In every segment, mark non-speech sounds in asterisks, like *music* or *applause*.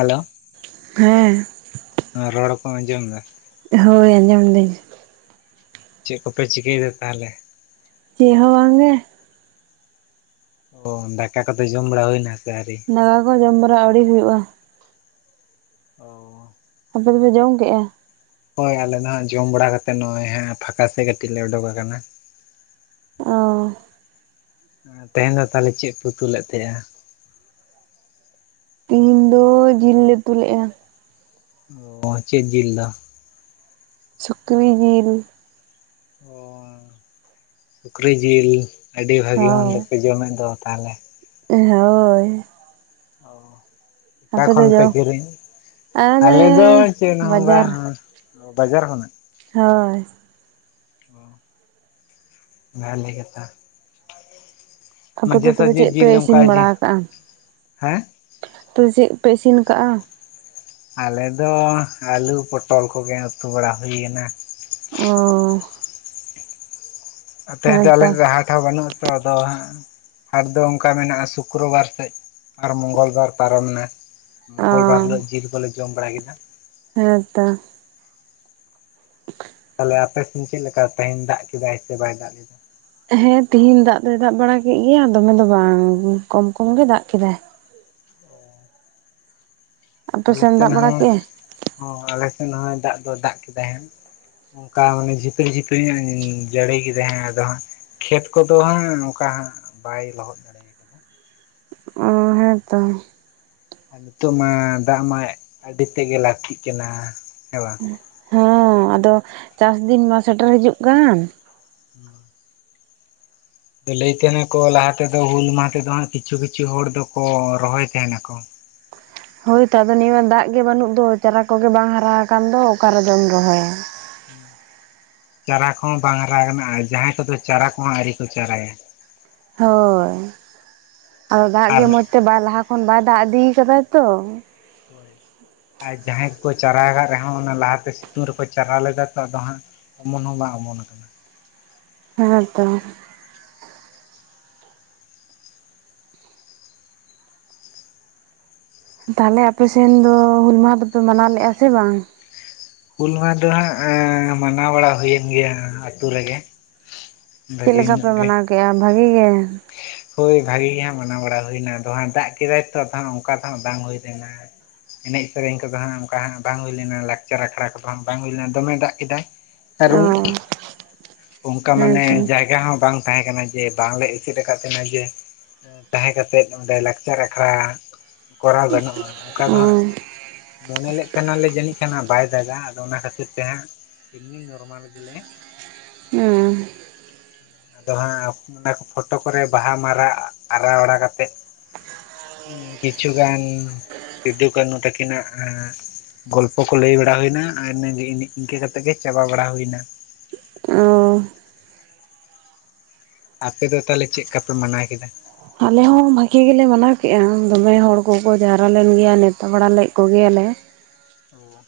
Hello. ᱦᱮᱸ ᱻ ᱾ ᱨᱚᱲ ᱠᱚᱢ ᱟᱸᱡᱚᱢ ᱫᱟ? ᱦᱳᱭ ᱟᱱᱡᱚᱢ ᱫᱟᱹᱧ, ᱾ ᱪᱮᱫ ᱠᱚᱯᱮ ᱪᱤᱠᱟᱹᱭ ᱫᱟ ᱛᱟᱦᱚᱞᱮ? ᱪᱮᱜ ᱦᱚᱸ ᱵᱟᱝ ᱜᱮ? ᱚ ᱫᱟᱠᱟ ᱠᱚᱛᱮ ᱡᱚᱢ ᱵᱟᱲᱟ ᱦᱩᱭ ᱱᱟ ᱥᱮ ᱟᱹᱣᱨᱤ? ᱫᱟᱫᱟ ᱠᱚ ᱡᱚᱢ ᱵᱟᱲᱟᱟ ᱟᱣᱨᱤ ᱦᱩᱭᱩᱜᱼᱟ᱾ ᱚᱻ᱾ ᱟᱯᱮ ᱫᱚᱯᱮ ᱡᱚᱢ ᱠᱮᱫᱼᱟ? ᱦᱳᱭ ᱟᱞᱮ ᱫᱚ ᱦᱟᱸᱜ ᱡᱚᱢ ᱵᱟᱲᱟ ᱠᱟᱛᱮᱫ ᱱᱚᱜᱼᱚᱭ ᱦᱟᱸᱜ ᱯᱷᱟᱸᱠᱟ ᱥᱮᱫ ᱠᱟᱹᱴᱤᱡ ᱞᱮ ᱩᱰᱩᱠᱟ ᱟᱠᱟᱱᱟ᱾ ᱚᱸᱻ᱾ ᱛᱮᱦᱮᱧ ᱫᱚ ᱛᱟᱦᱞᱮ ᱪᱮᱫ ᱩᱛᱩᱞᱮᱫ ᱛᱟᱦᱮᱸ ᱱᱟ? ᱛᱤᱦᱤᱧ ᱫᱚ ᱡᱤᱞ ᱞᱮ ᱩᱛᱩ ᱞᱮᱫᱼᱟ᱾ ᱚᱸ ᱪᱮᱫ ᱡᱤᱞ ᱫᱚ? ᱥᱩᱠᱨᱤ ᱡᱤᱞ᱾ ᱚ ᱥᱩᱠᱨᱤ ᱡᱤᱞ ᱟᱹᱰᱤ ᱵᱷᱟᱹᱜᱮ ᱢᱚᱱᱫᱚᱯᱮ ᱡᱚᱢᱮᱫ ᱫᱚ᱾ ᱛᱟᱦᱚᱞᱮ? ᱮᱸ ᱦᱳᱭ᱾ ᱚᱸᱻ᱾ ᱚᱠᱟ ᱟᱯᱮ ᱫᱚ ᱠᱷᱚᱱ ᱯᱮ ᱡᱚᱢ ᱠᱤᱨᱤᱧ, ᱟᱞᱮ ᱫᱚ ᱪᱮᱫ ᱦᱚ ᱵᱟᱡᱟᱨ ᱵᱟᱝ ᱚ ᱵᱟᱡᱟᱨ ᱠᱷᱚᱱ? ᱦᱳᱭ᱾ ᱚ ᱵᱷᱟᱞᱮ ᱠᱟᱛᱷᱟ᱾ ᱟᱯᱮ ᱫᱚ ᱢᱟᱡᱷᱮ ᱛᱚᱵᱮ ᱥᱟᱡᱷᱮ ᱪᱮᱫ ᱯᱮ ᱡᱤᱞ ᱤᱥᱤᱱ ᱚᱱᱠᱟ ᱵᱟᱲᱟ ᱡᱮ ᱟᱠᱟᱜᱼᱟ? ᱦᱮᱸ ᱛᱚ ᱪᱮᱫᱯᱮ ᱤᱥᱤᱱ ᱠᱟᱜᱼᱟ? ᱟᱞᱮ ᱫᱚ ᱟᱹᱞᱩ ᱯᱚᱴᱚᱞ ᱠᱚᱜᱮ ᱩᱛᱩ ᱵᱟᱲᱟ ᱦᱩᱭ ᱠᱟᱱᱟ᱾ ᱚᱸᱻ᱾ ᱛᱮᱦᱮᱸᱧ ᱫᱚ ᱟᱞᱮ ᱦᱮᱸᱛᱚ ᱥᱮᱫ ᱦᱟᱴ ᱦᱚᱸ ᱵᱟᱹᱱᱩᱜ ᱟᱛᱚ ᱟᱫᱚ ᱦᱟᱸᱜ ᱦᱟᱴ ᱫᱚ ᱚᱱᱠᱟ ᱢᱮᱱᱟᱜᱼᱟ ᱥᱩᱠᱨᱚᱵᱟᱨ ᱥᱮᱜ, ᱟᱨ ᱢᱚᱝᱜᱚᱞ ᱵᱟᱨ ᱯᱟᱨᱚᱢ ᱮᱱᱟ᱾ ᱚ ᱢᱚᱝᱜᱚᱞ ᱵᱟᱨ ᱦᱤᱞᱳᱜ ᱡᱤᱞ ᱠᱚᱞᱮ ᱡᱚᱢ ᱵᱟᱲᱟ ᱠᱮᱫᱟ ᱦᱮᱸᱛᱚ᱾ *unintelligible* ᱛᱟᱦᱚᱞᱮ ᱟᱯᱮᱥᱱ ᱪᱮᱫ ᱞᱮᱠᱟ ᱛᱮᱦᱮᱧ ᱫᱟᱜ ᱠᱮᱫᱟᱭ ᱥᱮ ᱵᱟᱭ ᱫᱟᱜ ᱞᱮᱫᱟ? ᱦᱮᱸ ᱛᱮᱦᱮᱧ ᱫᱟᱜ ᱫᱚᱭ ᱫᱟᱜ ᱵᱟᱲᱟ ᱠᱮᱜ ᱜᱮᱭᱟ ᱫᱚᱢᱮ ᱫᱚ ᱵᱟᱝ, ᱠᱚᱢ ᱠᱚᱢ ᱜᱮ ᱫᱟᱜ ᱠᱮᱫᱟᱭ᱾ ᱟᱞᱮ ᱟᱯᱮᱥᱮᱱ ᱫᱟᱜ ᱥᱮᱱ ᱵᱟᱲᱟ ᱦᱚᱸ, ᱠᱮᱜᱼᱟᱭ ᱦᱚᱸ ᱟᱞᱮ ᱥᱮᱱ ᱦᱚᱸ ᱫᱟᱜ ᱫᱚᱭ ᱫᱟᱜ ᱠᱮᱫᱟᱭ᱾ ᱚᱱᱠᱟ ᱢᱟᱱᱮ ᱡᱷᱤᱯᱤᱨ, ᱡᱷᱤᱯᱤᱟ, ᱧᱚᱜ, ᱡᱟᱹᱲᱤ ᱠᱮᱫᱟ ᱦᱮᱸ ᱟᱫᱚ ᱦᱟᱸᱜ ᱠᱷᱮᱛ ᱠᱚᱫᱚ ᱦᱟᱸᱜ ᱚᱱᱠᱟ ᱦᱟᱸᱜ ᱵᱟᱭ ᱞᱚᱦᱚᱫ ᱫᱟᱲᱮ ᱟᱠᱟᱫᱟ ᱦᱮᱸ ᱛᱚ᱾ ᱟᱨ ᱱᱤᱛᱚᱜ ᱢᱟ ᱫᱟᱜ ᱢᱟ, ᱟᱹᱰᱤ ᱛᱮᱫᱜᱮ ᱞᱟᱹᱠᱛᱤᱜ ᱠᱟᱱᱟ ᱦᱮᱸ ᱦᱮᱸ ᱟᱫᱚ ᱪᱟᱥ ᱫᱤᱱ ᱢᱟ ᱥᱮᱴᱮᱨ ᱦᱤᱡᱩᱜ ᱠᱟᱱ *unintelligible* ᱞᱟᱹᱭ ᱛᱮᱸᱦᱮ ᱱᱟᱠᱚ ᱞᱟᱦᱟ ᱛᱮᱫᱚ ᱦᱩᱞ ᱢᱟᱦᱟ ᱛᱮᱫᱚ ᱦᱟᱸᱜ ᱠᱤᱪᱷᱩ ᱠᱤᱪᱷᱩ ᱦᱚᱲ ᱫᱚᱠᱚ ᱨᱚᱦᱚᱭ ᱛᱮᱸᱦᱮ ᱱᱟᱠᱚ᱾ ᱦᱳᱭᱛᱚ ᱟᱫᱚ ᱱᱤᱭᱟᱹ ᱫᱟᱜ ᱜᱮ ᱵᱟᱹᱱᱩᱜ ᱫᱚ, ᱪᱟᱨᱟ ᱠᱚᱜᱮ ᱵᱟᱝ ᱦᱟᱨᱟ ᱠᱟᱱ ᱫᱚ ᱚᱠᱟ ᱨᱮᱫᱚᱢ ᱨᱚᱦᱚᱭᱟ᱾ *unintelligible* ᱪᱟᱨᱟ ᱠᱚᱦᱚᱸ ᱵᱟᱝ ᱦᱟᱨᱟ ᱠᱟᱱᱟ, ᱡᱟᱦᱟᱸᱭ ᱠᱚᱫᱚ ᱪᱟᱨᱟ ᱠᱚᱦᱚᱸ ᱟᱣᱨᱤ ᱠᱚ ᱪᱟᱨᱟᱭᱟ᱾ ᱦᱳᱭ ᱟᱫᱚ ᱫᱟᱜ ᱟᱨ ᱜᱮ ᱢᱚᱸᱡᱽ ᱛᱮ ᱵᱟᱭ ᱞᱟᱦᱟ ᱠᱷᱚᱱ ᱵᱟᱭ ᱫᱟᱜ ᱤᱫᱤ ᱠᱟᱫᱟ ᱛᱚ, ᱟᱨ ᱡᱟᱦᱟᱸᱭ ᱠᱚᱠᱚ ᱪᱟᱨᱟᱠᱟᱜ ᱨᱮᱦᱚᱸ ᱚᱱᱟ ᱞᱟᱦᱟᱛᱮ ᱥᱤᱛᱩᱝ ᱨᱮᱠᱚ ᱪᱟᱨᱟ ᱞᱮᱫᱟ ᱛᱚ, ᱟᱫᱚ ᱦᱟᱸᱜ ᱚᱢᱚᱱ ᱦᱚᱸ ᱵᱟᱝ ᱚᱢᱚᱱ ᱠᱟᱱᱟ᱾ ᱦᱮᱸ ᱛᱚ᱾ ᱛᱟᱦᱚᱞᱮ ᱟᱯᱮ ᱮᱥᱱ ᱫᱚ ᱦᱩᱞ ᱢᱟᱦᱟ ᱫᱚᱯᱮ ᱢᱟᱱᱟᱣ ᱞᱮᱫᱼᱟ ᱥᱮ ᱵᱟᱝ? ᱦᱩᱞ ᱢᱟᱦᱟ ᱫᱚ ᱦᱟᱸᱜ ᱢᱟᱱᱟᱣ ᱵᱟᱲᱟ ᱦᱩᱭᱮᱱ ᱜᱮᱭᱟ ᱟᱛᱩ ᱨᱮᱜᱮ᱾ ᱪᱮᱜ ᱵᱷᱟᱹᱜᱤ ᱞᱮᱠᱟ ᱯᱮ ᱧᱚᱜ ᱜᱮ ᱢᱟᱱᱟᱣ ᱠᱮᱫᱮᱜᱼᱟ ᱵᱷᱟᱹᱜᱮ ᱜᱮ? ᱦᱳᱭ ᱵᱷᱟᱜᱮ ᱜᱮ ᱦᱟᱸᱜ ᱢᱟᱱᱟᱣ ᱵᱟᱲᱟ ᱦᱩᱭᱱᱟ ᱟᱫᱚ ᱦᱟᱸᱜ ᱫᱟᱜ ᱠᱮᱫᱟᱭ ᱛᱚ, ᱚᱱᱠᱟ ᱫᱚ ᱦᱟᱸᱜ ᱵᱟᱝ ᱦᱩᱭ ᱞᱮᱱᱟ᱾ ᱮᱱᱮᱡ ᱥᱮᱨᱮᱧ ᱠᱚᱫᱚ ᱦᱟᱸᱜ ᱚᱱᱠᱟ ᱦᱟᱸᱜ ᱵᱟᱝ ᱦᱩᱭ ᱞᱮᱱᱟ᱾ ᱞᱟᱠᱪᱟᱨ ᱟᱠᱷᱲᱟ ᱠᱚᱫᱚ ᱦᱟᱸᱜ ᱵᱟᱝ ᱦᱩᱭ ᱞᱮᱱᱟ ᱫᱚᱢᱮ ᱫᱟᱜ ᱠᱮᱫᱟᱭ᱾ ᱚ ᱠᱟᱨᱚᱱ ᱚᱱᱠᱟ ᱢᱟᱱᱮ ᱦᱮᱸᱛᱚ ᱡᱟᱭᱜᱟ ᱦᱚᱸ ᱵᱟᱝ ᱛᱟᱦᱮᱸ ᱠᱟᱱᱟ ᱡᱮ ᱵᱟᱝᱞᱮ ᱪᱮᱫ ᱟᱠᱟᱫ ᱛᱟᱦᱮᱸᱱᱟ ᱡᱮ ᱛᱟᱦᱮᱸ ᱠᱟᱛᱮᱜ ᱚᱸᱰᱮ ᱞᱟᱠᱪᱟᱨ ᱟᱠᱷᱲᱟ ᱠᱚᱨᱟᱣ ᱜᱟᱱᱚᱜᱼᱟ ᱾ ᱚᱱᱠᱟ ᱫᱚ ᱚ ᱦᱟᱸᱜ ᱢᱚᱱᱮ ᱞᱮᱫ ᱛᱟᱦᱮᱱᱟᱞᱮ ᱡᱟᱹᱱᱤᱡ ᱠᱷᱟᱱᱦᱟᱸᱜ ᱵᱟᱭ ᱫᱟᱜᱟ ᱟᱫᱚ ᱚᱱᱟ ᱠᱷᱟᱹᱛᱤᱨ ᱛᱮᱦᱟᱸᱜ ᱤᱢᱱᱤ ᱱᱚᱨᱢᱟᱞ ᱜᱮᱞᱮ ᱦᱩᱸ ᱟᱫᱚ ᱦᱟᱸᱜ ᱚᱱᱟ ᱯᱷᱳᱴᱳ ᱠᱚᱨᱮ ᱵᱟᱦᱟ ᱢᱟᱞᱟ ᱟᱨᱟᱣ ᱵᱟᱲᱟ ᱠᱟᱛᱮᱜ ᱦᱸ ᱠᱤᱪᱷᱩ ᱜᱟᱱ ᱥᱤᱫᱩ ᱠᱟᱹᱱᱦᱩ ᱛᱟᱹᱠᱤᱱᱟᱜ ᱜᱚᱞᱯᱚ ᱠᱚ ᱞᱟᱹᱭ ᱵᱟᱲᱟ ᱦᱩᱭᱱᱟ, ᱟᱨ ᱤᱱᱠᱟᱹ ᱠᱟᱛᱮᱜ ᱜᱮ ᱪᱟᱵᱟ ᱵᱟᱲᱟ ᱦᱩᱭᱱᱟ᱾ ᱚ ᱟᱯᱮ ᱫᱚ ᱛᱟᱦᱚᱞᱮ ᱪᱮᱫᱠᱟ ᱯᱮ ᱢᱟᱱᱟᱣ ᱠᱮᱫᱟ? ᱟᱞᱮ ᱦᱚᱸ ᱵᱷᱟᱹᱜᱤ ᱜᱮᱞᱮ ᱢᱟᱱᱟᱣ ᱠᱮᱫᱮᱜᱼᱟ, ᱫᱚᱢᱮ ᱦᱚᱲ ᱠᱚᱠᱚ ᱡᱟᱣᱨᱟ ᱞᱮᱱ ᱜᱮᱭᱟ ᱱᱮᱶᱛᱟ ᱵᱟᱲᱟ ᱞᱮᱫ ᱠᱚᱜᱮᱭᱟᱞᱮ ᱚ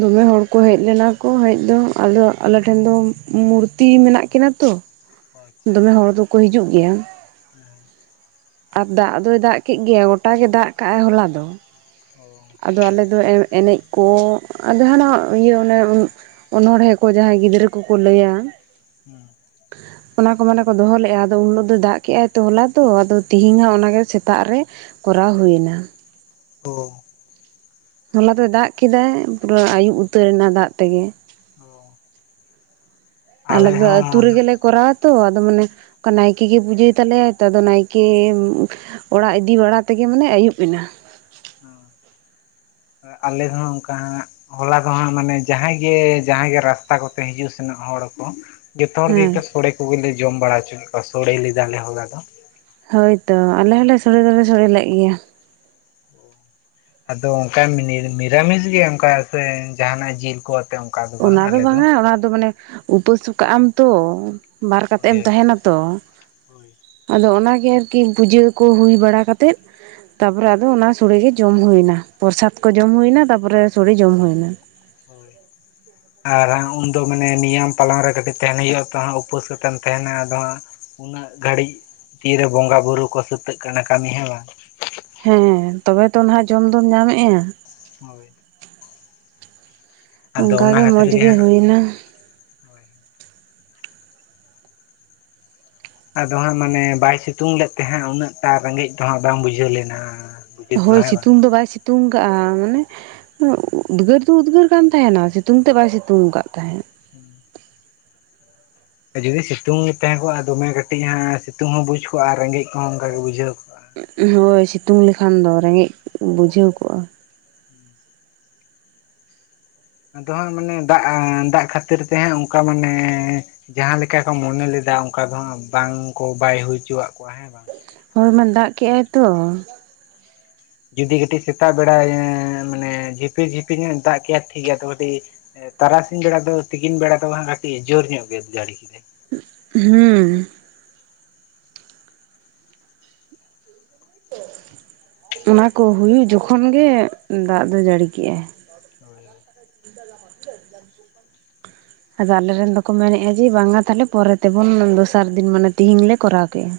ᱫᱚᱢᱮ ᱦᱚᱲᱠᱚ ᱦᱮᱡ ᱞᱮᱱᱟ ᱠᱚ ᱦᱮᱡ ᱫᱚ ᱟᱫᱚ ᱟᱞᱮ ᱴᱷᱮᱱ ᱫᱚ ᱢᱩᱨᱛᱤ ᱢᱮᱱᱟᱜ ᱠᱤᱱᱟ ᱛᱚ ᱟᱪᱪᱷᱟ ᱫᱚᱢᱮ ᱦᱚᱲ ᱫᱚᱠᱚ ᱦᱤᱡᱩᱜ ᱜᱮᱭᱟ᱾ *inaudible* ᱟᱨ ᱫᱟᱜ ᱫᱚᱭ ᱫᱟᱜ ᱠᱮᱜ ᱜᱮᱭᱟ ᱜᱚᱴᱟ ᱜᱮ ᱫᱟᱜ ᱠᱟᱜᱟᱭ ᱦᱚᱞᱟ ᱫᱚ᱾ *inaudible* ᱟᱫᱚ ᱟᱞᱮᱫᱚ ᱮᱱᱮᱡ ᱠᱚ ᱟᱨ ᱡᱟᱦᱟᱱᱟᱜ ᱤᱭᱟᱹ ᱚᱱᱮ ᱚᱱᱚᱚᱲᱦᱮᱸ ᱠᱚ ᱡᱟᱦᱟᱸᱭ ᱜᱤᱫᱽᱨᱟᱹ ᱠᱚᱠᱚ ᱞᱟᱹᱭᱟ, ᱦᱮᱸ ᱚᱱᱟ ᱠᱚ ᱢᱟᱱᱮ ᱠᱚ ᱫᱚᱦᱚ ᱞᱮᱜᱼᱟ ᱟᱫᱚ ᱩᱱᱦᱤᱞᱳᱜ ᱫᱚ ᱫᱟᱜ ᱠᱮᱫᱜᱟᱭ ᱛᱚ ᱦᱚᱞᱟ ᱛᱚ ᱟᱫᱚ ᱛᱤᱦᱤᱧ ᱫᱚ ᱚᱱᱟᱜᱮ ᱥᱮᱛᱟᱜ ᱨᱮ, ᱠᱚᱨᱟᱣ ᱦᱩᱭᱮᱱᱟ᱾ ᱚ ᱦᱚᱞᱟ ᱫᱚᱭ ᱫᱟᱜ ᱠᱮᱫᱟ ᱯᱩᱨᱟᱹ ᱟᱭᱩᱵ ᱩᱛᱟᱹᱨ ᱮᱱᱟ ᱫᱟᱜ ᱛᱮᱜᱮ᱾ ᱚ ᱟᱞᱮ ᱦᱚᱸ, ᱠᱚᱨᱟᱣᱟᱛᱚ ᱟᱫᱚ ᱢᱟᱱᱮ ᱱᱟᱭᱠᱮ ᱜᱮ ᱯᱩᱡᱟᱹᱭ ᱛᱟᱞᱮᱟᱭᱟ ᱛᱚ ᱟᱫᱚ ᱱᱟᱭᱠᱮ ᱚᱲᱟᱜ ᱤᱫᱤ ᱵᱟᱲᱟ ᱛᱮᱜᱮ ᱢᱟᱱᱮ ᱟᱹᱭᱩᱵ ᱮᱱᱟ᱾ ᱚ ᱟᱞᱮ ᱦᱚᱸ ᱚᱱᱠᱟ, ᱦᱚᱞᱟ ᱫᱚᱦᱟᱸᱜ ᱢᱟᱱᱮ ᱡᱟᱦᱟᱸᱭ ᱜᱮ ᱡᱟᱦᱟᱸᱭ ᱜᱮ ᱨᱟᱥᱛᱟ ᱠᱚᱛᱮ ᱦᱤᱡᱩᱜ ᱥᱮᱱᱚᱜ ᱦᱚᱲ ᱠᱚ, ᱡᱚᱛᱚ ᱦᱚᱲ ᱦᱮᱸ ᱜᱮᱠᱚ ᱥᱚᱲᱮ ᱠᱚᱜᱮᱞᱮ ᱡᱚᱢ ᱵᱟᱲᱟ ᱦᱚᱪᱚᱠᱮᱫ ᱠᱚᱣᱟ ᱥᱚᱲᱮ ᱞᱮᱫᱟᱞᱮ ᱦᱚᱞᱟ ᱫᱚ, ᱦᱳᱭᱛᱚ ᱟᱞᱮ ᱦᱚᱸᱞᱮ ᱥᱳᱲᱮ ᱫᱚᱞᱮ ᱥᱳᱲᱮ ᱞᱮᱫ ᱜᱮᱭᱟ, ᱟᱫᱚ ᱚᱱᱠᱟ ᱢᱤᱨᱟᱢᱤᱥ ᱜᱮ ᱚᱱᱠᱟ ᱥᱮ ᱡᱟᱦᱟᱱᱟᱜ ᱡᱤᱞ ᱠᱚ? ᱚᱱᱠᱟ ᱵᱟᱝ ᱚᱱᱟ ᱫᱚ ᱟᱞᱮ ᱵᱟᱝᱟ ᱚᱱᱟ ᱫᱚ ᱢᱟᱱᱮ ᱩᱯᱟᱹᱥ ᱠᱟᱜ ᱟᱢ ᱛᱚ᱾ ᱵᱟᱨ ᱠᱟᱛᱮᱫ ᱦᱳᱭ ᱮᱢ ᱛᱟᱦᱮᱱᱟ ᱛᱚ, ᱦᱳᱭ ᱟᱫᱚ ᱚᱱᱟᱜᱮ ᱟᱨᱠᱤ ᱯᱩᱡᱟᱹ ᱠᱚ ᱦᱩᱭ ᱵᱟᱲᱟ ᱠᱟᱛᱮᱫ, ᱛᱟᱯᱚᱨᱮ ᱟᱫᱚ ᱚᱱᱟ ᱥᱚᱲᱮᱜᱮ ᱡᱚᱢ ᱦᱩᱭᱱᱟ, ᱯᱨᱚᱥᱟᱫ ᱠᱚ ᱡᱚᱢ ᱦᱩᱭᱱᱟ ᱛᱟᱯᱚᱨᱮ ᱥᱚᱲᱮ ᱡᱚᱢ ᱦᱩᱭ ᱱᱟ᱾ ᱦᱳᱭ᱾ ᱟᱨᱚ ᱦᱟᱸᱜ ᱩᱱᱫᱚ ᱢᱟᱱᱮ ᱱᱤᱭᱚᱢ ᱯᱟᱞᱚᱱ ᱨᱮ ᱠᱟᱹᱴᱤᱡ ᱛᱟᱦᱮᱸᱱ ᱦᱳᱭᱳᱜᱼᱟ ᱛᱚ ᱦᱟᱸᱜ ᱩᱯᱟᱹᱥ ᱠᱟᱛᱮᱢ ᱛᱟᱦᱮᱱᱟ ᱟᱫᱚ ᱦᱟᱸᱜ, ᱩᱱᱟᱹᱜ ᱜᱷᱟᱹᱲᱤᱡ ᱛᱤᱨᱮ ᱵᱚᱸᱜᱟ ᱵᱩᱨᱩ ᱠᱚ ᱥᱟᱹᱛᱟᱹᱜ ᱠᱟᱱᱟ ᱠᱟᱹᱢᱤ ᱦᱮᱸ ᱵᱟᱝ, ᱦᱮᱸ ᱛᱚᱵᱮ ᱛᱚ ᱱᱟᱦᱟᱜ ᱡᱚᱢ ᱫᱚᱢ ᱧᱟᱢᱮᱜᱼᱟ᱾ ᱦᱳᱭ, ᱟᱫᱚ ᱚᱱᱟ ᱚᱱᱠᱟᱜᱮ ᱠᱷᱟᱹᱛᱤᱨ ᱢᱚᱸᱡᱽ ᱜᱮ ᱦᱟᱸᱜ ᱦᱩᱭᱮᱱᱟ᱾ ᱟᱫᱚ ᱦᱟᱸᱜ ᱢᱟᱱᱮ ᱵᱟᱭ ᱥᱤᱛᱩᱝ ᱞᱮᱫ ᱛᱟᱦᱮᱜ ᱩᱱᱟᱹᱜ ᱴᱟ ᱨᱮᱸᱜᱮᱸᱡ ᱫᱚ ᱦᱟᱸᱜ ᱵᱟᱝ ᱵᱩᱡᱷᱟᱹᱣ ᱞᱮᱱᱟ᱾ ᱵᱩᱡᱷᱟᱹᱣ ᱫᱚ ᱦᱳᱭ ᱦᱮᱸ ᱵᱟᱝ ᱥᱤᱛᱩᱝ ᱫᱚ ᱵᱟᱭ ᱥᱤᱛᱩᱝ ᱠᱟᱜᱼᱟ ᱢᱟᱱᱮ, ᱩᱫᱽᱜᱟᱹᱨ ᱫᱚ ᱩᱫᱽᱜᱟᱹᱨ ᱠᱟᱱ ᱛᱟᱦᱮᱱᱟ ᱥᱤᱛᱩᱝ ᱛᱮᱜ ᱵᱟᱭ ᱥᱤᱛᱩᱝ ᱟᱠᱟᱫ ᱛᱟᱦᱮᱸᱫ᱾ *inaudible* ᱡᱩᱫᱤ ᱥᱤᱛᱩᱝ ᱛᱟᱦᱮᱸ ᱠᱚᱜᱼᱟ ᱫᱚᱢᱮ ᱠᱟᱹᱴᱤᱡ ᱦᱟᱸᱜ ᱥᱤᱛᱩᱝ ᱦᱚᱸ ᱵᱩᱡᱽ ᱠᱚᱜᱼᱟ ᱟᱨ ᱨᱮᱜᱮᱡ ᱠᱚᱦᱚᱸ ᱚᱱᱠᱟ ᱜᱮ ᱵᱩᱡᱷᱟᱹᱣ ᱠᱚᱣᱟ᱾ ᱦᱳᱭ ᱥᱤᱛᱩᱝ ᱞᱮᱠᱷᱟᱱ ᱫᱚ ᱨᱮᱸᱜᱮᱡ ᱵᱩᱡᱷᱟᱹᱣ ᱠᱚᱜᱼᱟ᱾ ᱟᱫᱚ ᱦᱟᱸᱜ ᱢᱟᱱᱮ ᱫᱟᱜ ᱫᱟᱜ ᱠᱷᱟᱹᱛᱤᱨ ᱛᱮ ᱦᱟᱸᱜ ᱚᱱᱠᱟ ᱢᱟᱱᱮ, ᱡᱟᱦᱟᱸ ᱞᱮᱠᱟ ᱠᱚ ᱢᱚᱱᱮ ᱞᱮᱫᱟ ᱚᱱᱠᱟ ᱫᱚ ᱦᱟᱸᱜ ᱵᱟᱝ ᱠᱚ ᱵᱟᱭ ᱦᱩᱭ ᱦᱚᱪᱚᱣᱟᱜ ᱠᱚᱣᱟ ᱦᱮᱸ ᱵᱟᱝ᱾ ᱦᱳᱭ ᱢᱟ ᱫᱟᱜ ᱠᱮᱜᱟᱭ ᱛᱚ, ᱡᱩᱫᱤ ᱠᱟᱹᱴᱤᱡ ᱥᱮᱛᱟᱜ ᱵᱮᱲᱟ ᱢᱟᱱᱮ ᱡᱷᱤᱯᱤ ᱡᱷᱤᱯᱤ ᱧᱚᱜᱼᱮ ᱫᱟᱜ ᱠᱮᱭᱟ ᱴᱷᱤᱠ ᱜᱮᱭᱟ ᱛᱚ ᱠᱟᱹᱴᱤᱡ, ᱛᱟᱨᱟᱥᱤᱧ ᱵᱮᱲᱟ ᱫᱚ ᱛᱤᱠᱤᱱ ᱵᱮᱲᱟ ᱫᱚ ᱠᱟᱹᱴᱤᱡ ᱡᱳᱨ ᱧᱚᱜ ᱜᱮ ᱠᱮᱫᱟᱭ᱾ ᱦᱩᱸ, ᱚᱱᱟᱠᱩ ᱦᱩᱭᱩᱜ ᱡᱚᱠᱷᱚᱱ ᱜᱮ ᱫᱟᱜ ᱫᱚ ᱡᱟᱹᱲᱤ ᱠᱮᱜᱼᱟᱭ ᱦᱳᱭ, *inaudible* ᱟᱫᱚ ᱟᱞᱮᱨᱮᱱ ᱫᱚᱠᱚ ᱢᱮᱱᱮᱜᱼᱟ ᱡᱮ ᱵᱟᱝᱟ ᱛᱟᱦᱞᱮ ᱯᱚᱨᱮ ᱛᱮᱵᱚᱱ ᱫᱚᱥᱟᱨ ᱫᱤᱱ ᱢᱟᱱᱮ ᱛᱮᱦᱤᱧ ᱞᱮ ᱠᱚᱨᱟᱣ ᱠᱮᱫᱼᱟ᱾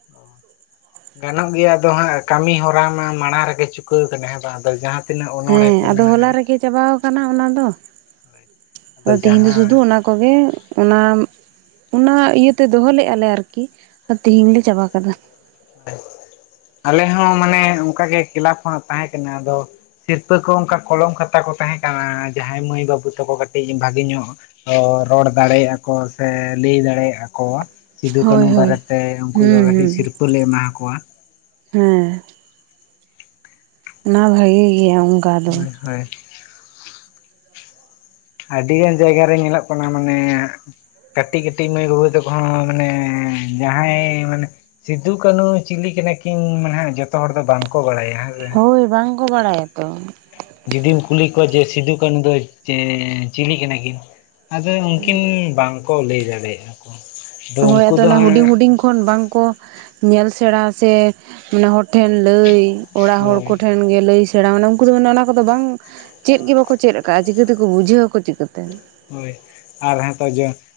*inaudible* ᱜᱟᱱᱚᱜ ᱜᱮᱭᱟ ᱟᱫᱚ ᱦᱟᱸᱜ ᱠᱟᱹᱢᱤ ᱦᱚᱨᱟ ᱢᱟ ᱢᱟᱲᱟᱝ ᱨᱮᱜᱮ ᱪᱩᱠᱟᱹᱣ ᱠᱟᱱᱟ ᱟᱫᱚ ᱡᱟᱸᱦᱟ, ᱛᱤᱱᱟᱹᱜ ᱚᱱᱚᱲᱦᱮ ᱦᱮᱸ ᱠᱚ ᱟᱫᱚ ᱢᱮᱱᱟᱜᱼᱟ᱾ ᱦᱚᱞᱟ ᱨᱮᱜᱮ ᱪᱟᱵᱟᱣ ᱟᱠᱟᱱᱟ ᱚᱱᱟ ᱫᱚ᱾ ᱟᱫᱚ ᱛᱤᱦᱤᱧ ᱫᱚ ᱡᱟᱦᱟᱸ ᱥᱩᱫᱷᱩ ᱩᱱᱟ ᱠᱚᱜᱮ ᱚᱱᱟ ᱤᱭᱟᱹᱛᱮ ᱫᱚᱦᱚ ᱞᱮᱜ-ᱟ ᱞᱮ ᱟᱨᱠᱤ᱾ ᱛᱮᱦᱮᱧ ᱦᱳᱭ ᱞᱮ ᱪᱟᱵᱟ ᱠᱟᱫᱟ᱾ ᱟᱞᱮ ᱦᱚᱸ ᱢᱟᱱᱮ ᱚᱱᱠᱟᱜᱮ ᱠᱞᱟᱵᱽ ᱠᱷᱚᱱᱟᱜ ᱛᱟᱦᱮᱸ ᱠᱟᱱᱟ ᱟᱫᱚ ᱥᱤᱨᱯᱟᱹ ᱠᱚ ᱚᱱᱠᱟ ᱠᱚᱞᱚᱢ ᱠᱷᱟᱛᱟ ᱠᱚ ᱛᱟᱦᱮᱸ ᱠᱟᱱᱟ ᱡᱟᱦᱟᱸᱭ ᱢᱟᱹᱭ ᱵᱟᱹᱵᱩ ᱛᱟᱠᱚ ᱠᱟᱹᱴᱤᱡ ᱵᱷᱟᱜᱮ ᱧᱚᱜ ᱨᱚᱲ ᱫᱟᱲᱮᱭᱟᱜᱼᱟ ᱠᱚ ᱥᱮ ᱞᱟᱹᱭ ᱫᱟᱲᱮᱭᱟᱜᱼᱟ ᱠᱚ ᱥᱤᱫᱩ ᱠᱟᱹᱱᱩ ᱦᱳᱭ ᱦᱳᱭ ᱵᱟᱨᱮᱛᱮ ᱩᱱᱠᱩ ᱫᱚ ᱦᱩᱸ ᱦᱩᱸ ᱠᱟᱹᱴᱤᱡ ᱥᱤᱨᱯᱟᱹ ᱞᱮ ᱮᱢᱟ ᱠᱚᱣᱟ᱾ ᱦᱮᱸ ᱱᱚᱣᱟ ᱵᱷᱟᱜᱤ ᱜᱮᱭᱟ ᱚᱱᱠᱟ ᱫᱚ᱾ ᱦᱳᱭ ᱦᱳᱭ ᱟᱹᱰᱤ ᱜᱟᱱ ᱡᱟᱭᱜᱟ ᱨᱮ ᱧᱮᱞᱚᱜ ᱠᱟᱱᱟ ᱢᱟᱱᱮ ᱠᱟᱹᱴᱤᱡ ᱠᱟᱹᱴᱤᱡ ᱢᱟᱹᱭ ᱵᱟᱹᱵᱩ ᱛᱟᱠᱚ ᱦᱚᱸ ᱢᱟᱱᱮ ᱡᱟᱦᱟᱸᱭ ᱢᱟᱱᱮ ᱥᱤᱫᱩ ᱠᱟᱹᱱᱦᱩ ᱪᱤᱞᱤ ᱠᱟᱱᱟ ᱠᱤᱱ ᱱᱟᱦᱟᱜ ᱡᱚᱛᱚ ᱦᱚᱲ ᱫᱚ ᱵᱟᱝ ᱠᱚ ᱵᱟᱲᱟᱭᱟ᱾ ᱦᱮᱸ ᱥᱮ ᱦᱳᱭ ᱵᱟᱝᱠᱚ ᱵᱟᱲᱟᱭᱟ ᱛᱚ᱾ ᱡᱩᱫᱤᱢ ᱠᱩᱞᱤ ᱠᱚᱣᱟ ᱡᱮ ᱥᱤᱫᱩ ᱠᱟᱹᱱᱩ ᱫᱚ ᱪᱤᱞᱤ ᱠᱟᱱᱟ ᱠᱤᱱ ᱟᱫᱚ ᱩᱱᱠᱤᱱ, ᱵᱟᱝᱠᱚ ᱞᱟᱹᱭ ᱫᱟᱲᱮᱭᱟᱜᱼᱟ ᱠᱚ ᱦᱳᱭ ᱩᱱᱠᱩ ᱟᱫᱚ ᱫᱚ ᱚᱱᱟ ᱦᱩᱰᱤᱧ ᱦᱟᱸᱜ ᱦᱩᱰᱤᱧ ᱠᱷᱚᱱ ᱵᱟᱝᱠᱚ ᱧᱮᱞ ᱥᱮᱬᱟ ᱥᱮ ᱱᱮᱦᱚᱲ ᱴᱷᱮᱱ ᱞᱟᱹᱭ ᱚᱲᱟᱜ ᱦᱚᱲ ᱠᱚ ᱦᱳᱭ ᱴᱷᱮᱱ ᱜᱮ ᱞᱟᱹᱭ ᱥᱮᱬᱟ ᱢᱟᱱᱮ ᱩᱱᱠᱩ ᱫᱚ ᱢᱟᱱᱮ ᱚᱱᱟ ᱠᱚᱫᱚ ᱵᱟᱝ ᱪᱮᱫ ᱜᱮ ᱵᱟᱠᱚ ᱪᱮᱫ ᱠᱟᱜᱼᱟ ᱪᱤᱠᱟᱹᱛᱮᱠᱚ ᱵᱩᱡᱷᱟᱹᱣᱟᱠᱚ ᱪᱤᱠᱟᱹᱛᱮ᱾ ᱦᱳᱭ, ᱟᱨ ᱦᱮᱸ ᱛᱚ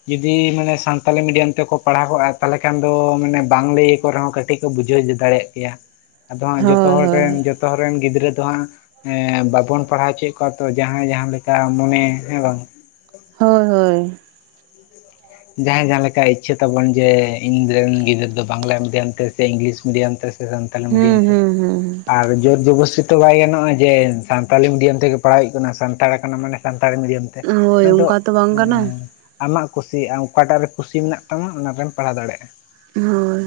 ᱡᱩᱫᱤ ᱢᱟᱱᱮ ᱥᱟᱱᱛᱟᱞᱤ ᱢᱤᱰᱤᱭᱟᱢ ᱛᱮᱠᱚ ᱯᱟᱲᱦᱟᱣ ᱠᱚᱜᱼᱟ ᱛᱟᱦᱚᱞᱮ ᱠᱷᱟᱱ ᱫᱚ ᱢᱟᱱᱮ ᱵᱟᱝ ᱞᱟᱹᱭ ᱟᱠᱚ ᱨᱮᱦᱚᱸ ᱠᱟᱼᱼ ᱴᱤᱜ ᱠᱚ ᱵᱩᱡᱷᱟᱹᱣ ᱫᱟᱲᱮᱭᱟᱜ ᱠᱮᱭᱟ᱾ ᱟᱫᱚ ᱦᱟᱸᱜ ᱡᱚᱛᱚ ᱦᱳᱭ ᱦᱚᱲ ᱦᱳᱭ ᱨᱮᱱ ᱡᱚᱛᱚ ᱦᱚᱲ ᱨᱮᱱ ᱜᱤᱫᱽᱨᱟᱹ ᱫᱚ ᱦᱟᱸ ᱵᱟᱵᱚᱱ ᱯᱟᱲᱦᱟᱣ ᱦᱚᱪᱚᱭᱮᱫ ᱠᱚᱣᱟ ᱛᱚ ᱡᱟᱦᱟᱸᱭ ᱡᱟᱦᱟᱸ ᱞᱮᱠᱟ ᱢᱚᱱᱮ ᱦᱮᱸ ᱵᱟᱝ᱾ ᱦᱳᱭ ᱦᱳᱭ *inaudible* ᱡᱟᱦᱟᱸᱭ ᱡᱟᱦᱟᱸ ᱞᱮᱠᱟ ᱤᱪᱪᱷᱟᱹ ᱛᱟᱵᱚᱱ ᱡᱮ ᱤᱧ ᱨᱮᱱ ᱜᱤᱫᱽᱨᱟᱹ ᱫᱚ ᱵᱟᱝᱞᱟ ᱢᱤᱰᱤᱭᱟᱢ ᱛᱮ ᱥᱮ ᱤᱝᱞᱤᱥ ᱢᱤᱰᱤᱭᱟᱢ ᱛᱮ ᱥᱮ ᱥᱟᱱᱛᱟᱞᱤ ᱢᱤᱰᱤᱭᱟᱢ ᱦᱩᱸ ᱛᱮ, ᱦᱩᱸ ᱦᱩᱸ ᱟᱨ ᱡᱳᱨ ᱡᱚᱵᱚᱥᱛᱤᱼᱼ ᱛᱚ ᱵᱟᱭ ᱜᱟᱱᱚᱜᱼᱟ, ᱡᱮ ᱥᱟᱱᱛᱟᱞᱤ ᱢᱤᱰᱤᱭᱟᱢ ᱛᱮᱜᱮ ᱯᱟᱲᱦᱟᱣ ᱦᱩᱭᱩᱜ ᱠᱟᱱᱟ ᱥᱟᱱᱛᱟᱲ ᱠᱟᱱᱟ ᱢᱟᱱᱮ ᱥᱟᱱᱛᱟᱲᱤ ᱢᱤᱰᱤᱭᱟᱢ ᱛᱮ ᱦᱳᱭ ᱚᱱᱟ ᱫᱚ ᱚᱱᱠᱟ ᱛᱚ ᱵᱟᱝ ᱠᱟᱱᱟ᱾ ᱟᱢᱟᱜ ᱠᱩᱥᱤ ᱟᱢ ᱚᱠᱟᱴᱟᱜ ᱨᱮ ᱠᱩᱥᱤ ᱢᱮᱱᱟᱜ ᱛᱟᱢᱟ ᱚᱱᱟ ᱨᱮᱢ ᱯᱟᱲᱦᱟᱣ ᱫᱟᱲᱮᱭᱟᱜᱼᱟ᱾ ᱦᱳᱭ,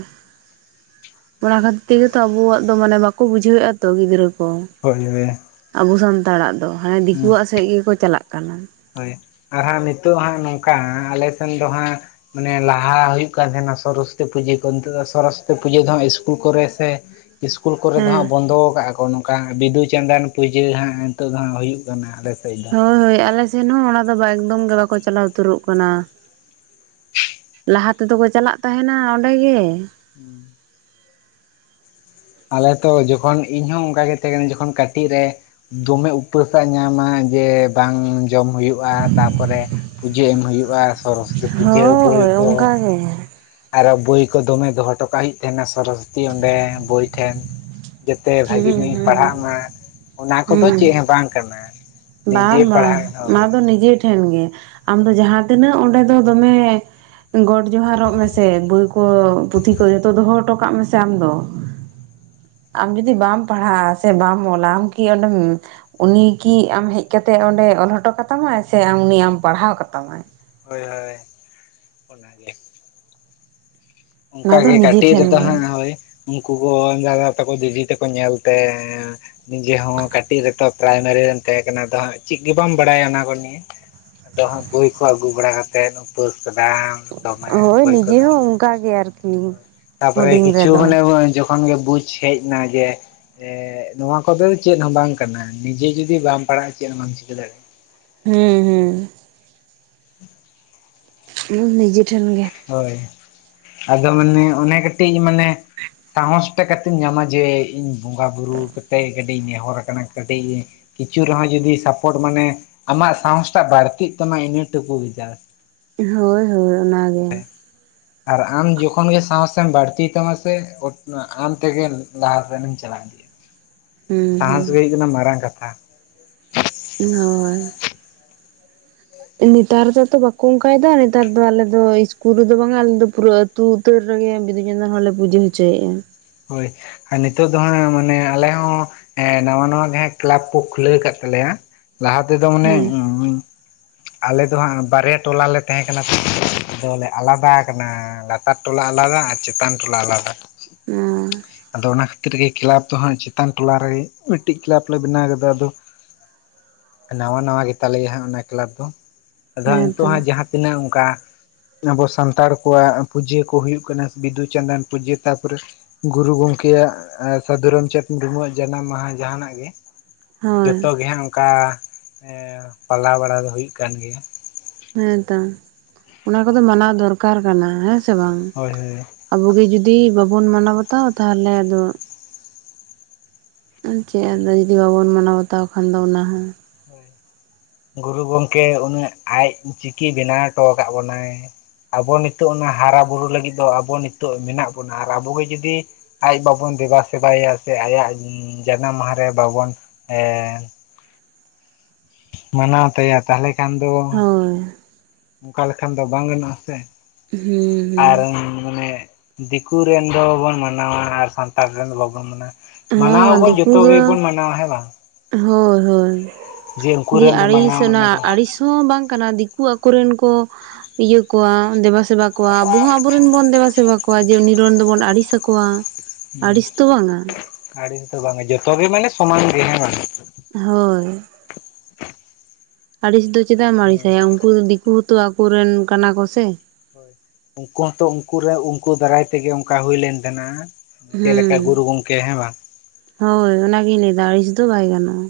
ᱚᱱᱟ ᱠᱷᱟᱹᱛᱤᱨ ᱛᱮᱜᱮ ᱛᱚ ᱟᱵᱚᱣᱟᱜ ᱫᱚ ᱢᱟᱱᱮ ᱵᱟᱠᱚ ᱵᱩᱡᱷᱟᱹᱣ ᱮᱫᱼᱟ ᱛᱚ ᱜᱤᱫᱽᱨᱟᱹ ᱠᱚ᱾ ᱦᱳᱭ ᱦᱳᱭ ᱟᱵᱚ ᱥᱟᱱᱛᱟᱲᱟᱜ ᱫᱚ ᱦᱟᱱᱮ ᱦᱩᱸ ᱫᱤᱠᱩᱣᱟᱜ ᱥᱮᱫ ᱜᱮᱠᱚ ᱪᱟᱞᱟᱜ ᱠᱟᱱᱟ ᱦᱳᱭ, ᱟᱨ ᱦᱟᱸᱜ ᱱᱤᱛᱳᱜ ᱦᱟᱸᱜ ᱱᱚᱝᱠᱟ ᱟᱞᱮ ᱥᱮᱱ ᱫᱚ ᱦᱟᱸᱜ ᱢᱟᱱᱮ ᱞᱟᱦᱟ ᱦᱩᱭᱩᱜ ᱠᱟᱱ ᱛᱟᱦᱮᱱᱟ ᱥᱚᱨᱚᱥᱚᱛᱤ ᱯᱩᱡᱟᱹ ᱠᱚ ᱱᱤᱛᱚᱜ ᱫᱚ ᱥᱚᱨᱚᱥᱚᱛᱤ ᱯᱩᱡᱟᱹ ᱫᱚ ᱤᱥᱠᱩᱞ ᱠᱚᱨᱮ ᱥᱮ ᱤᱥᱠᱩᱞ ᱠᱚᱨᱮ ᱫᱚ ᱦᱟᱸᱜ ᱦᱮᱸ ᱵᱚᱱᱫᱚ ᱠᱟᱜᱼᱟ ᱠᱚ ᱚᱱᱠᱟ ᱵᱤᱫᱩ ᱪᱟᱸᱫᱟᱱ ᱯᱩᱡᱟᱹ ᱦᱟᱸᱜ ᱱᱤᱛᱚᱜ ᱫᱚ ᱦᱟᱸᱜ ᱦᱩᱭᱩᱜ ᱠᱟᱱᱟ ᱟᱞᱮ ᱥᱮᱫ ᱫᱚ ᱦᱳᱭ ᱦᱳᱭ ᱟᱞᱮ ᱥᱮᱱ ᱦᱚᱸ ᱚᱱᱟ ᱫᱚ ᱮᱠᱫᱚᱢ ᱜᱮ ᱵᱟᱠᱚ ᱪᱟᱞᱟᱣ ᱩᱛᱟᱹᱨᱚᱜ ᱠᱟᱱᱟ᱾ ᱞᱟᱦᱟ ᱛᱮᱫᱚ ᱠᱚ ᱪᱟᱞᱟᱜ ᱛᱟᱦᱮᱱᱟ ᱚᱸᱰᱮ ᱜᱮ ᱦᱩᱸ ᱟᱞᱮᱛᱚ ᱡᱚᱠᱷᱚᱱ ᱤᱧᱦᱚᱸ ᱚᱱᱠᱟᱜᱮ ᱛᱟᱦᱮᱸ ᱠᱟᱹᱱᱟᱹᱧ ᱡᱚᱠᱷᱚᱱ ᱠᱟᱹᱴᱤᱡ ᱨᱮ ᱫᱚᱢᱮ ᱩᱯᱟᱹᱥᱟᱜ ᱧᱟᱢᱟ ᱡᱮ ᱵᱟᱝ ᱡᱚᱢ ᱦᱩᱭᱩᱜᱼᱟ, ᱛᱟᱯᱚᱨᱮ ᱯᱩᱡᱟᱹ ᱮᱢ ᱦᱩᱭᱩᱜᱼᱟ ᱥᱚᱨᱚᱥᱚᱛᱤ ᱯᱩᱡᱟᱹ ᱵᱳᱭ ᱠᱚ᱾ ᱦᱮᱸ ᱟᱨᱚ ᱵᱚᱭ ᱠᱚ ᱫᱚᱢᱮ ᱫᱚᱦᱚ ᱦᱚᱴᱚᱠᱟᱜ ᱦᱩᱭᱩᱜ ᱛᱟᱦᱮᱸᱱᱟ ᱥᱚᱨᱚᱥᱚᱛᱤ ᱚᱸᱰᱮ ᱵᱚᱭ ᱴᱷᱮᱱ ᱡᱟᱛᱮ ᱵᱷᱟᱜᱮ ᱦᱩᱸ ᱧᱚᱜ ᱤᱧ ᱦᱩᱸ ᱯᱟᱲᱦᱟᱜ ᱢᱟ ᱚᱱᱟ ᱠᱚᱫᱚ ᱦᱩᱸ ᱪᱮᱫ ᱦᱚᱸ ᱵᱟᱝ ᱠᱟᱱᱟ᱾ ᱵᱟᱝ ᱱᱤᱡᱮ ᱵᱟᱝ ᱯᱟᱲᱦᱟᱣ ᱦᱳᱭ ᱚᱱᱟ ᱫᱚ ᱱᱤᱡᱮ ᱴᱷᱮᱱ ᱜᱮ ᱟᱢᱫᱚ ᱦᱳᱭ ᱡᱟᱦᱟᱸ ᱛᱤᱱᱟᱹᱜ ᱚᱸᱰᱮ ᱫᱚ ᱫᱚᱢᱮ ᱜᱚᱰ ᱡᱚᱦᱟᱨᱚᱜ ᱢᱮᱥᱮ ᱵᱳᱭ ᱠᱚ ᱯᱩᱛᱷᱤ ᱠᱚ ᱡᱚᱛᱚ ᱫᱚᱦᱚ ᱦᱚᱴᱚ ᱠᱟᱜ ᱢᱮᱥᱮ ᱟᱢ ᱫᱚ *unintelligible* ᱟᱢ ᱡᱩᱫᱤ ᱵᱟᱢ ᱯᱟᱲᱦᱟᱜᱼᱟ ᱥᱮ ᱵᱟᱢ ᱚᱞᱟ ᱟᱢ ᱠᱤ ᱚᱸᱰᱮᱢ ᱩᱱᱤ ᱠᱤ ᱟᱢ ᱦᱮᱡ ᱠᱟᱛᱮᱜ ᱚᱸᱰᱮ ᱚᱞ ᱦᱚᱴᱚ ᱠᱟᱛᱟᱢᱟ ᱥᱮ ᱟᱢ ᱩᱱᱤ ᱟᱢ ᱯᱟᱲᱦᱟᱣ ᱠᱟᱛᱟᱢᱟᱭ ᱦᱳᱭ ᱦᱳᱭ ᱚᱱᱟᱜᱮ ᱚᱱᱟ ᱫᱚ ᱚᱱᱠᱟᱜᱮ ᱱᱤᱡᱮ ᱠᱟᱹᱴᱤᱡ ᱴᱷᱮᱱ ᱨᱮᱫᱚ ᱜᱮ ᱦᱮᱸ ᱦᱳᱭ ᱩᱱᱠᱩ ᱠᱚ ᱫᱟᱫᱟ ᱛᱟᱠᱚ ᱫᱤᱞᱤ ᱛᱮᱠᱚ ᱧᱮᱞ ᱛᱮ ᱱᱤᱡᱮᱦ ᱠᱟᱹᱴᱤᱡ ᱨᱮᱛᱚ ᱯᱨᱟᱭᱢᱟᱨᱤ ᱨᱮᱢ ᱛᱟᱦᱮᱸ ᱠᱟᱱᱟ ᱟᱫᱚ ᱦᱟᱸᱜ ᱪᱮᱫ ᱜᱮ ᱵᱟᱢ ᱵᱟᱲᱟᱭᱟ ᱚᱱᱟ ᱠᱚ ᱱᱤᱭᱮ ᱟᱫᱚ ᱦᱜ ᱵᱳᱭ ᱠᱚ ᱟᱹᱜᱩ ᱵᱟᱲᱟ ᱠᱟ ᱠᱟᱛᱮᱫ ᱩᱯᱟᱹᱥ ᱟᱠᱟᱫᱟᱢ ᱦᱳᱭ ᱱᱤᱡᱮ ᱦᱚᱸ ᱚᱱᱠᱟᱜᱮ ᱟᱨᱠᱤ ᱛᱟᱨᱯᱚᱨᱮ ᱦᱩᱰᱤᱧ ᱠᱤᱪᱷᱩ ᱨᱮᱫᱚ ᱢᱟᱱᱮ ᱡᱚᱠᱷᱚᱱ ᱜᱮ ᱵᱩᱡᱽ ᱦᱮᱡ ᱱᱟ ᱡᱮ ᱱᱚᱣᱟ ᱠᱚᱫᱚ ᱪᱮᱫ ᱦᱚᱸ ᱵᱟᱝ ᱠᱟᱱᱟ ᱱᱤᱡᱮ ᱡᱩᱚᱫᱤ ᱵᱟᱢ ᱯᱟᱲᱦᱟᱜᱼᱟ ᱪᱮᱫ ᱦᱚᱸ ᱵᱟᱢ ᱪᱤᱠᱟᱹ ᱫᱟᱲᱮᱭᱟᱜᱼᱟ ᱦᱮᱸ ᱦᱮᱸ ᱱᱤᱡᱮ ᱴᱷᱮᱱ ᱜᱮ ᱦᱳᱭ ᱟᱫᱚ ᱢᱟᱱᱮ ᱚᱱᱮ ᱠᱟᱹᱴᱤᱡ ᱢᱟᱱᱮ ᱥᱟᱦᱚᱥ ᱮᱴᱟ ᱠᱟᱛᱮᱧ ᱧᱟᱢᱟ ᱡᱮ ᱤᱧ ᱵᱚᱸᱜᱟ ᱵᱩᱨᱩ ᱠᱟᱛᱮᱮᱫ ᱠᱟᱹᱴᱤᱡ ᱤᱧ ᱱᱮᱦᱚᱨ ᱟᱠᱟᱱᱟ ᱠᱟᱹᱴᱤᱡ ᱠᱤᱪᱷᱩ ᱨᱮᱦᱚᱸ ᱡᱩᱫᱤ ᱥᱟᱯᱳᱴ ᱢᱟᱱᱮ ᱟᱢᱟᱜ ᱥᱚᱝᱥᱷᱟ ᱵᱟᱹᱲᱛᱤᱜ ᱛᱟᱢᱟ ᱤᱱᱟᱹᱴᱩᱠᱩ ᱵᱷᱟ ᱦᱳᱭ ᱦᱳᱭ ᱚᱱᱟᱱᱟᱜᱮ ᱟᱨ ᱟᱢ ᱡᱚᱠᱷᱚᱱ ᱜᱮ ᱥᱟᱶᱥᱢ ᱵᱟᱹᱲᱛᱤᱭ ᱛᱟᱢᱟ ᱥᱮ ᱟᱢ ᱛᱮᱜᱮ ᱞᱟᱦᱟ ᱥᱮᱱᱢ ᱪᱟᱞᱟᱣ ᱤᱫᱤᱭᱼᱟ ᱦᱩᱸ ᱥᱟᱦᱥ ᱜᱮ ᱦᱩᱸ ᱦᱩᱭᱩᱜ ᱠᱟᱱᱟ ᱢᱟᱨᱟᱝ ᱠᱟᱛᱷᱟ *unintelligible* ᱦᱳᱭ ᱱᱮᱛᱟᱨ ᱫᱚ ᱛᱚ ᱵᱟᱠᱚ ᱚᱱᱠᱟᱭᱮᱫᱟ ᱱᱮᱛᱟᱨ ᱫᱚ ᱟᱞᱮ ᱫᱚ ᱤᱥᱠᱩᱞ ᱨᱮᱫᱚ ᱵᱟᱝ ᱟᱞᱮᱫ ᱫᱚ ᱯᱩᱨᱟᱹ ᱛᱩ ᱩᱛᱟᱹᱨ ᱨᱮᱜᱮ ᱵᱤᱫᱩ ᱪᱟᱸᱫᱟᱱ ᱦᱚᱸᱞᱮ ᱯᱩᱡᱟᱹ ᱦᱚᱪᱚᱭᱮᱫᱼᱟ ᱦᱳᱭ ᱱᱤᱛᱚᱜ ᱫᱚ ᱦᱟᱸᱜ ᱢᱟᱱᱮ ᱟᱞᱮ ᱦᱚᱸ ᱮᱸᱜ ᱱᱟᱣᱟ ᱱᱟᱣᱟ ᱡᱟᱦᱟᱸ ᱠᱞᱟᱵᱽ ᱠᱚ ᱠᱷᱩᱞᱟᱹᱣ ᱠᱫ ᱛᱟᱞᱮᱭᱟ ᱞᱟᱦᱟ ᱛᱮᱫᱚ ᱢᱟᱱᱮ ᱟᱞᱮ ᱫᱚ ᱦᱟᱸᱜ ᱵᱟᱨᱭᱟ ᱴᱚᱞᱟᱞᱮ ᱛᱟᱦᱮᱸᱠᱟᱱᱟ ᱛ ᱟᱫᱚᱞᱮ ᱟᱞᱟᱫᱟ ᱠᱟᱱᱟ ᱞᱟᱛᱟᱨ ᱴᱚᱞᱟ ᱟᱞᱟᱫᱟ ᱟᱨ ᱪᱮᱛᱟᱱ ᱴᱚᱞᱟ ᱟᱞᱟᱫᱟ ᱦᱮᱸ ᱟᱫᱚ ᱚᱱᱟ ᱠᱷᱟᱹᱛᱤᱨ ᱠᱟᱹ ᱨᱮ ᱜᱮ ᱠᱮᱞᱟᱯ ᱫᱚ ᱦᱟᱸᱜ ᱪᱮᱛᱟᱱ ᱴᱚᱞᱟ ᱨᱮᱜᱮ ᱢᱤᱫᱴᱤᱡ ᱠᱮᱞᱟᱯ ᱞᱮ ᱵᱮᱱᱟᱣ ᱠᱮᱫᱟ ᱟᱫᱚ ᱱᱟᱣᱟ ᱱᱟᱣᱟ ᱜᱮᱛᱟᱞᱮᱭᱟ ᱦᱟᱸᱜ ᱚᱱᱟ ᱠᱞᱟᱵᱽ ᱫᱚ ᱟᱫᱚ ᱚ ᱦᱟᱸᱜ ᱦᱮᱸᱛᱚ ᱱᱤᱛᱳᱜ ᱦᱜ ᱡᱟᱦᱟᱸᱛᱤᱱᱟᱹᱜ ᱚᱱᱠᱟ ᱟᱵᱚ ᱥᱟᱱᱛᱟᱲ ᱠᱚᱣᱟᱜ ᱯᱩᱡᱟᱹ ᱠᱚ ᱦᱩᱭᱩᱜ ᱠᱟᱱᱟ ᱵᱤᱫᱫᱩᱼ ᱪᱟᱸᱫᱟᱱ ᱯᱩᱡᱟᱹ ᱛᱟᱯᱚᱨᱮ ᱜᱩᱨᱩ ᱜᱚᱢᱠᱮᱭᱟᱜ ᱥᱟᱫᱷᱩ ᱨᱟᱢᱪᱟᱸᱫᱽ ᱢᱩᱨᱢᱩᱣᱟᱜ ᱡᱟᱱᱟᱢ ᱢᱟᱦᱟ ᱡᱟᱦᱟᱱᱟᱜ ᱜᱮ ᱦᱳᱭ ᱡᱚᱛᱚ ᱜᱮ ᱦᱟᱸᱜ ᱚᱱᱠᱟ ᱯᱟᱞᱟᱣ ᱵᱟᱲᱟ ᱫᱚ ᱦᱩᱭᱩᱜ ᱠᱟᱱ ᱜᱮᱭᱟ ᱦᱮᱸᱛᱚ ᱚᱱᱟ ᱠᱚᱫᱚ ᱢᱟᱱᱟᱣ ᱫᱚᱨᱠᱟᱨ ᱠᱟᱱᱟ ᱦᱮᱸ ᱥᱮ ᱵᱟᱝ ᱦᱳᱭ ᱦᱳᱭ ᱟᱵᱚ ᱜᱮ ᱡᱩᱫᱤ ᱵᱟᱵᱚᱱ ᱢᱟᱱᱟᱣ ᱵᱟᱛᱟᱣᱟ ᱛᱟᱦᱚᱞᱮ ᱟᱫᱚ ᱪᱮᱫ ᱦᱳᱭ ᱟᱫᱚ ᱡᱩᱫᱤ ᱵᱟᱵᱚᱱ ᱢᱟᱱᱟᱣ ᱵᱟᱛᱟᱣ ᱠᱷᱟᱱ ᱫᱚ ᱚᱱᱟ ᱦᱚᱸ ᱜᱩᱨᱩ ᱜᱚᱝᱠᱮ ᱩᱱᱟᱹᱜ ᱟᱡ ᱪᱤᱠᱤ ᱵᱮᱱᱟᱣ ᱦᱚᱴᱚ ᱟᱠᱟᱫ ᱵᱚᱱᱟᱭ ᱟᱵᱚ ᱱᱤᱛᱚᱜ ᱚᱱᱟ ᱦᱟᱨᱟᱼ ᱵᱩᱨᱩ ᱞᱟᱹᱜᱤᱫ ᱫᱚ ᱟᱵᱚ ᱱᱤᱛᱚᱜ ᱢᱮᱱᱟᱜ ᱵᱚᱱᱟ ᱟᱨ ᱟᱵᱚᱜᱮ ᱡᱩᱫᱤ ᱟᱡ ᱵᱟᱵᱚᱱ ᱫᱮᱵᱟ ᱥᱮᱵᱟᱭᱮᱟ ᱥᱮ ᱟᱭᱟᱜ ᱡᱟᱱᱟᱢ ᱢᱟᱦᱟᱮ ᱵᱟᱵᱚᱱ ᱮ ᱢᱟᱱᱟᱣ ᱛᱟᱭᱟ ᱛᱟᱦᱚᱞᱮ ᱠᱷᱟᱱ ᱫᱚ ᱦᱳᱭ ᱚᱱᱠᱟ ᱞᱮᱠᱷᱟᱱ ᱫᱚ ᱵᱟᱝ ᱜᱟᱱᱚᱜᱼᱟ ᱥᱮ ᱟᱨ ᱦᱩᱸ ᱢᱟᱱᱮ ᱫᱤᱠᱩ ᱨᱮᱱ ᱫᱚᱵᱚᱱ ᱢᱟᱱᱟᱣᱟ ᱟᱨ ᱥᱟᱱᱛᱟᱲ ᱨᱮᱱ ᱫᱚ ᱵᱟᱵᱚᱱ ᱢᱟᱱᱟᱣᱟ ᱦᱩᱸ ᱦᱚᱸ ᱢᱟᱱᱟᱣᱟᱵᱚᱱ ᱫᱤᱠᱩ ᱡᱚᱛᱚ ᱫᱚ ᱜᱮᱵᱚᱱ ᱢᱟᱱᱟᱣᱟ ᱦᱮᱸ ᱵᱟᱝ ᱦᱳᱭ ᱦᱳᱭ ᱩᱱᱠᱩ ᱡᱮ ᱨᱮᱱ ᱫᱚ ᱟᱹᱲᱤᱥ ᱢᱟᱱᱟᱣ ᱚᱱᱟ ᱫᱚ ᱟᱲᱤᱥ *unintelligible* ᱵᱟᱝ ᱠᱟᱱᱟ ᱫᱤᱠᱩ ᱟᱠᱚᱨᱮᱱ ᱠᱚ ᱤᱭᱟᱹ ᱠᱚᱣᱟ ᱫᱮᱵᱟ ᱥᱮᱵᱟ ᱠᱚᱣᱟ ᱟᱵᱚ ᱦᱚᱸ ᱟᱵᱚᱨᱮᱱ ᱵᱚᱱ ᱫᱮᱵᱟ ᱥᱮᱵᱟ ᱠᱚᱣᱟ᱾ ᱡᱮ ᱩᱱᱤ ᱨᱚᱲ ᱫᱚᱵᱚᱱ ᱟᱹᱲᱤᱥ ᱟᱠᱚᱣᱟ ᱟᱹᱲᱤᱥ ᱫᱚ ᱵᱟᱝᱼᱟ᱾ ᱟᱲᱤᱥ ᱫᱚ ᱵᱟᱝᱟ ᱡᱚᱛᱚ ᱜᱮ ᱢᱟᱱᱮ ᱥᱚᱢᱟᱱ ᱜᱮ ᱦᱮᱸ ᱵᱟᱝ ᱦᱳᱭ ᱟᱹᱲᱤᱥ ᱫᱚ ᱪᱮᱫᱟᱜ ᱮᱢ ᱟᱹᱲᱤᱥ ᱦᱳᱭ ᱟᱭᱟ ᱩᱱᱠᱩ ᱫᱤᱠᱩ ᱦᱚᱸ ᱛᱚ ᱟᱠᱚᱨᱮᱱ ᱠᱟᱱᱟ ᱠᱚ ᱥᱮ ᱩᱱᱠᱩ ᱦᱚᱸᱛᱚ ᱩᱱᱠᱩ ᱨᱮᱱ ᱩᱱᱠᱩ ᱫᱟᱨᱟᱭ ᱛᱮᱜᱮ ᱚᱱᱠᱟ ᱦᱩᱭ ᱞᱮᱱ ᱛᱟᱦᱮᱱᱟ᱾ ᱪᱮᱫ ᱦᱩᱸ᱾ ᱞᱮᱠᱟ ᱜᱩᱨᱩ ᱜᱚᱝᱠᱮ ᱦᱮᱸ ᱵᱟ ᱦᱳᱭ ᱚᱱᱟᱜᱤᱧ ᱞᱟᱹᱭᱫᱟ ᱟᱹᱲᱤᱥ ᱫᱚ ᱵᱟᱭ ᱜᱟᱱᱚᱜᱼᱟ